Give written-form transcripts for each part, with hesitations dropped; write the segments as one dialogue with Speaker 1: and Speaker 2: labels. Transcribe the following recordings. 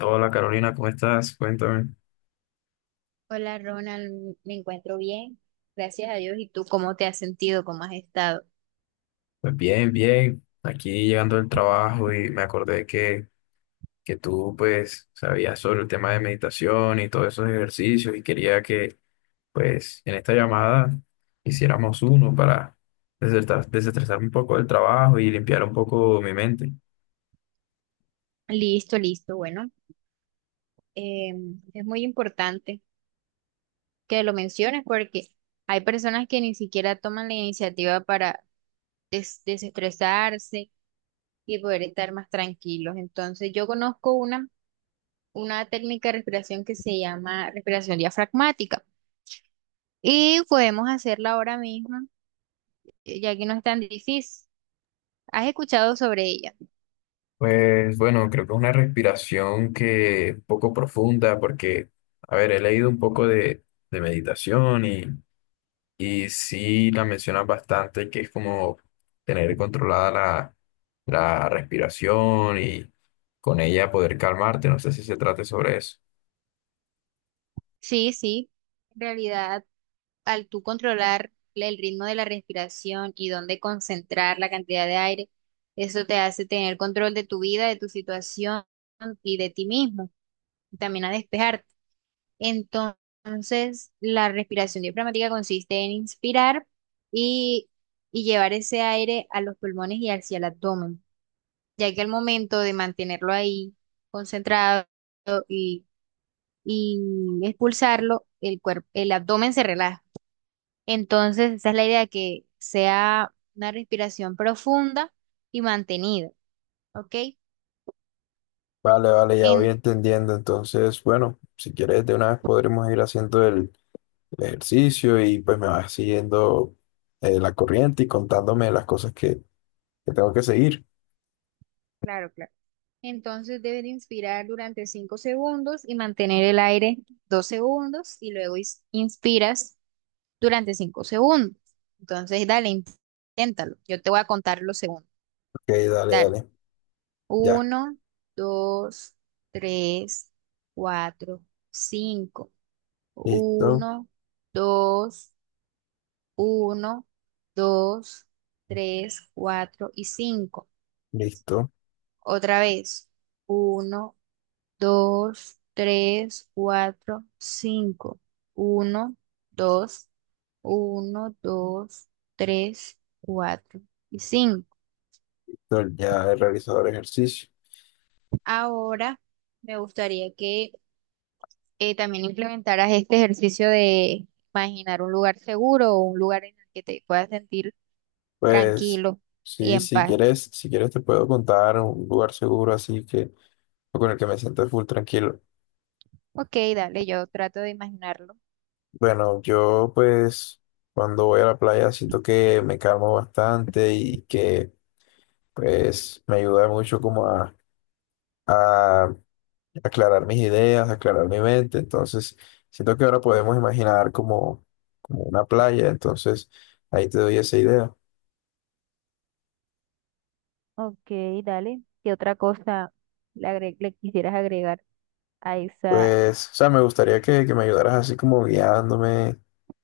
Speaker 1: Hola Carolina, ¿cómo estás? Cuéntame.
Speaker 2: Hola Ronald, me encuentro bien, gracias a Dios. ¿Y tú cómo te has sentido? ¿Cómo has estado?
Speaker 1: Pues bien, bien. Aquí llegando del trabajo y me acordé que tú pues sabías sobre el tema de meditación y todos esos ejercicios y quería que pues en esta llamada hiciéramos uno para desestresarme un poco del trabajo y limpiar un poco mi mente.
Speaker 2: Listo, listo. Bueno, eh, es muy importante que lo menciones porque hay personas que ni siquiera toman la iniciativa para desestresarse y poder estar más tranquilos. Entonces, yo conozco una técnica de respiración que se llama respiración diafragmática y podemos hacerla ahora mismo, ya que no es tan difícil. ¿Has escuchado sobre ella?
Speaker 1: Pues bueno, creo que es una respiración que un poco profunda porque, a ver, he leído un poco de meditación. Y sí la mencionas bastante, que es como tener controlada la respiración y con ella poder calmarte. No sé si se trate sobre eso.
Speaker 2: Sí, sí. En realidad, al tú controlar el ritmo de la respiración y dónde concentrar la cantidad de aire, eso te hace tener control de tu vida, de tu situación y de ti mismo, y también a despejarte. Entonces, la respiración diafragmática consiste en inspirar y, y llevar ese aire a los pulmones y hacia el abdomen, ya que al momento de mantenerlo ahí concentrado y, y expulsarlo, el cuerpo, el abdomen se relaja. Entonces, esa es la idea, que sea una respiración profunda y mantenida, ¿ok?
Speaker 1: Vale, vale, ya voy
Speaker 2: En,
Speaker 1: entendiendo. Entonces, bueno, si quieres, de una vez podremos ir haciendo el ejercicio y pues me vas siguiendo la corriente y contándome las cosas que tengo que seguir.
Speaker 2: claro, claro. Entonces deben inspirar durante 5 segundos y mantener el aire 2 segundos y luego inspiras durante 5 segundos. Entonces, dale, inténtalo. Yo te voy a contar los segundos.
Speaker 1: Ok, dale,
Speaker 2: Dale.
Speaker 1: dale. Ya,
Speaker 2: Uno, dos, tres, cuatro, cinco.
Speaker 1: listo,
Speaker 2: Uno, dos. Uno, dos, tres, cuatro y cinco.
Speaker 1: listo.
Speaker 2: Otra vez. Uno, dos, tres, cuatro, cinco. Uno, dos, uno, dos, tres, cuatro y cinco.
Speaker 1: Entonces, ya he realizado el ejercicio.
Speaker 2: Ahora me gustaría que también implementaras este ejercicio de imaginar un lugar seguro o un lugar en el que te puedas sentir
Speaker 1: Pues
Speaker 2: tranquilo y
Speaker 1: sí,
Speaker 2: en
Speaker 1: si
Speaker 2: paz.
Speaker 1: quieres, si quieres te puedo contar un lugar seguro así que con el que me siento full tranquilo.
Speaker 2: Ok, dale, yo trato de imaginarlo.
Speaker 1: Bueno, yo pues cuando voy a la playa siento que me calmo bastante y que pues me ayuda mucho como a aclarar mis ideas, aclarar mi mente. Entonces siento que ahora podemos imaginar como una playa. Entonces ahí te doy esa idea.
Speaker 2: Ok, dale. ¿Qué otra cosa le quisieras agregar a esa?
Speaker 1: Pues, o sea, me gustaría que me ayudaras así como guiándome,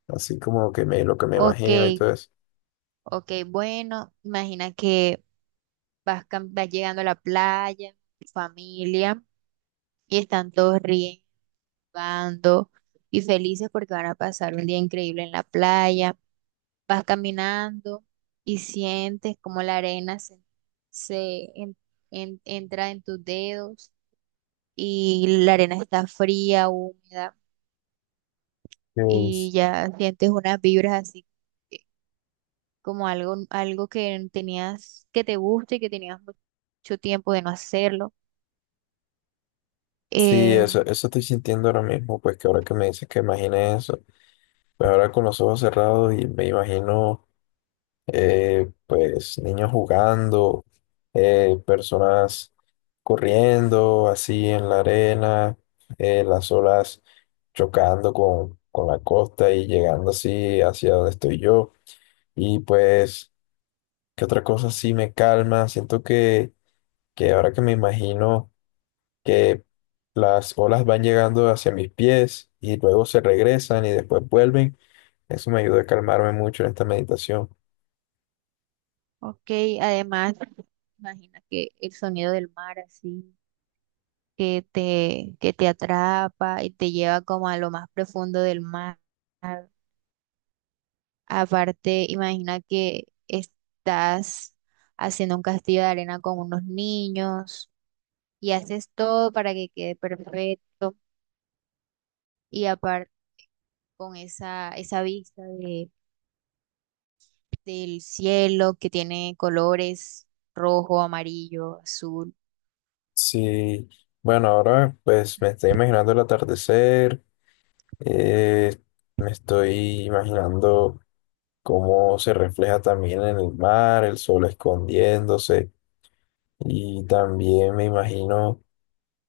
Speaker 1: así como que me, lo que me
Speaker 2: Ok,
Speaker 1: imagino y todo eso.
Speaker 2: ok, bueno, imagina que vas llegando a la playa, tu familia, y están todos riendo, jugando y felices porque van a pasar un día increíble en la playa. Vas caminando y sientes como la arena se entra en tus dedos y la arena está fría, húmeda. Y
Speaker 1: Pues,
Speaker 2: ya sientes unas vibras así, eh, como algo que tenías, que te guste y que tenías mucho tiempo de no hacerlo.
Speaker 1: sí,
Speaker 2: Eh,
Speaker 1: eso estoy sintiendo ahora mismo, pues que ahora que me dices que imagine eso, pues ahora con los ojos cerrados y me imagino, pues, niños jugando, personas corriendo así en la arena, las olas chocando con la costa y llegando así hacia donde estoy yo. Y pues, que otra cosa sí me calma. Siento que ahora que me imagino que las olas van llegando hacia mis pies y luego se regresan y después vuelven, eso me ayuda a calmarme mucho en esta meditación.
Speaker 2: ok, además, imagina que el sonido del mar así, que te atrapa y te lleva como a lo más profundo del mar. Aparte, imagina que estás haciendo un castillo de arena con unos niños y haces todo para que quede perfecto. Y aparte, con esa vista del cielo que tiene colores rojo, amarillo, azul.
Speaker 1: Sí, bueno, ahora pues me estoy imaginando el atardecer, eh, me estoy imaginando cómo se refleja también en el mar, el sol escondiéndose y también me imagino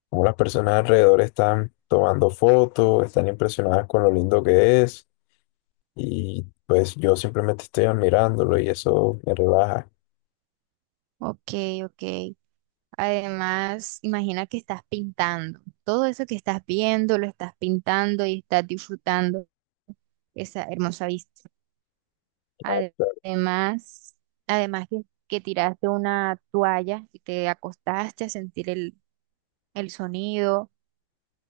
Speaker 1: como las personas alrededor están tomando fotos, están impresionadas con lo lindo que es y pues yo simplemente estoy admirándolo y eso me relaja.
Speaker 2: Ok, ok. Además, imagina que estás pintando. Todo eso que estás viendo lo estás pintando y estás disfrutando esa hermosa vista. Además, además que, que, tiraste una toalla y te acostaste a sentir el sonido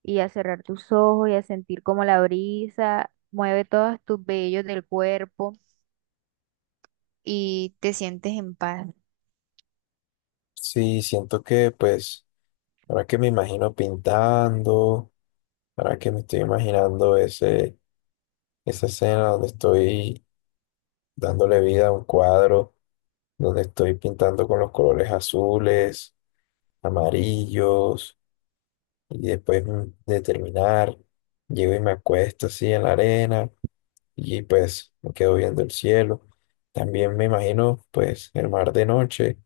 Speaker 2: y a cerrar tus ojos y a sentir como la brisa mueve todos tus vellos del cuerpo y te sientes en paz.
Speaker 1: Sí, siento que pues ahora que me imagino pintando, ahora que me estoy imaginando esa escena donde estoy dándole vida a un cuadro, donde estoy pintando con los colores azules, amarillos y después de terminar, llego y me acuesto así en la arena y pues me quedo viendo el cielo. También me imagino pues el mar de noche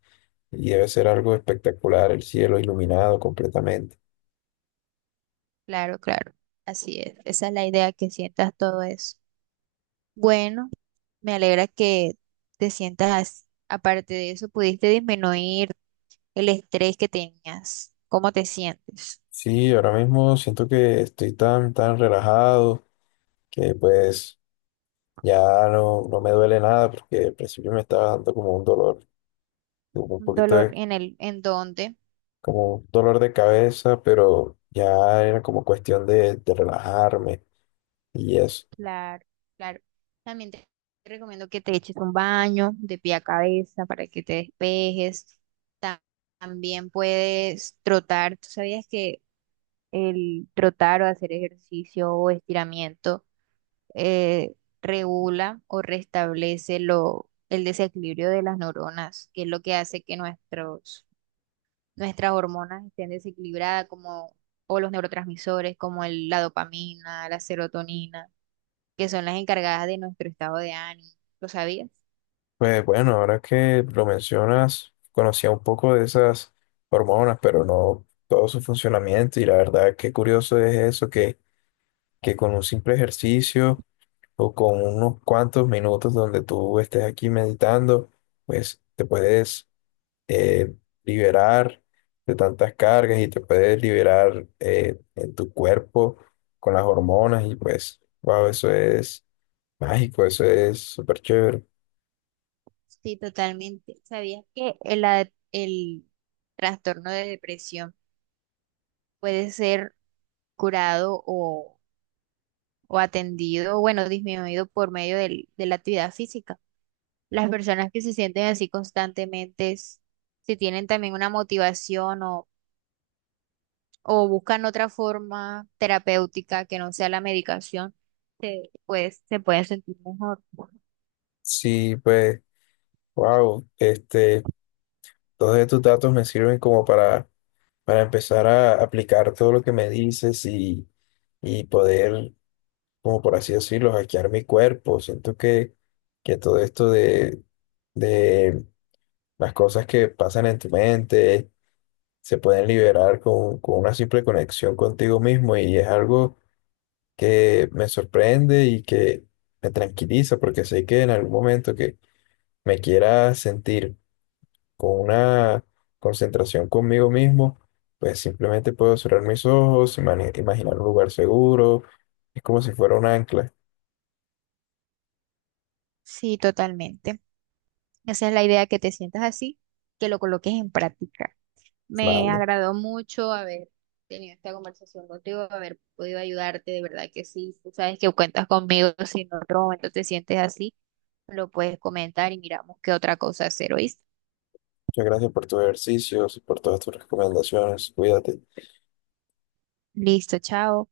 Speaker 1: y debe ser algo espectacular, el cielo iluminado completamente.
Speaker 2: Claro, claro, así es. Esa es la idea, que sientas todo eso. Bueno, me alegra que te sientas así. Aparte de eso, pudiste disminuir el estrés que tenías. ¿Cómo te sientes?
Speaker 1: Sí, ahora mismo siento que estoy tan, tan relajado que pues ya no me duele nada porque al principio me estaba dando como un dolor, como un poquito
Speaker 2: ¿Dolor en dónde?
Speaker 1: como un dolor de cabeza, pero ya era como cuestión de relajarme y eso.
Speaker 2: Claro, claro. También te recomiendo que te eches un baño de pie a cabeza para que te despejes. Ta- También puedes trotar. ¿Tú sabías que el trotar o hacer ejercicio o estiramiento eh, regula o restablece el desequilibrio de las neuronas, que es lo que hace que nuestras hormonas estén desequilibradas, o los neurotransmisores como la dopamina, la serotonina, que son las encargadas de nuestro estado de ánimo? ¿Lo sabías?
Speaker 1: Pues bueno, ahora que lo mencionas, conocía un poco de esas hormonas, pero no todo su funcionamiento. Y la verdad, qué curioso es eso, que con un simple ejercicio o con unos cuantos minutos donde tú estés aquí meditando, pues te puedes eh, liberar de tantas cargas y te puedes liberar en tu cuerpo con las hormonas. Y pues, wow, eso es mágico, eso es súper chévere.
Speaker 2: Sí, totalmente. ¿Sabías que el trastorno de depresión puede ser curado o atendido, bueno, disminuido por medio de la actividad física? Las personas que se sienten así constantemente, si tienen también una motivación o buscan otra forma terapéutica que no sea la medicación, pues, se pueden sentir mejor.
Speaker 1: Sí, pues. Wow, este, todos estos datos me sirven como para empezar a aplicar todo lo que me dices y poder, como por así decirlo, hackear mi cuerpo. Siento que todo esto de las cosas que pasan en tu mente se pueden liberar con una simple conexión contigo mismo y es algo que me sorprende y que me tranquiliza porque sé que en algún momento que me quiera sentir con una concentración conmigo mismo, pues simplemente puedo cerrar mis ojos, imaginar un lugar seguro, es como si fuera un ancla.
Speaker 2: Sí, totalmente. Esa es la idea, que te sientas así, que lo coloques en práctica. Me
Speaker 1: Vale,
Speaker 2: agradó mucho haber tenido esta conversación contigo, haber podido ayudarte, de verdad que sí. Tú sabes que cuentas conmigo, si en otro momento te sientes así, lo puedes comentar y miramos qué otra cosa hacer, ¿oíste?
Speaker 1: muchas gracias por tus ejercicios y por todas tus recomendaciones, cuídate.
Speaker 2: Listo, chao.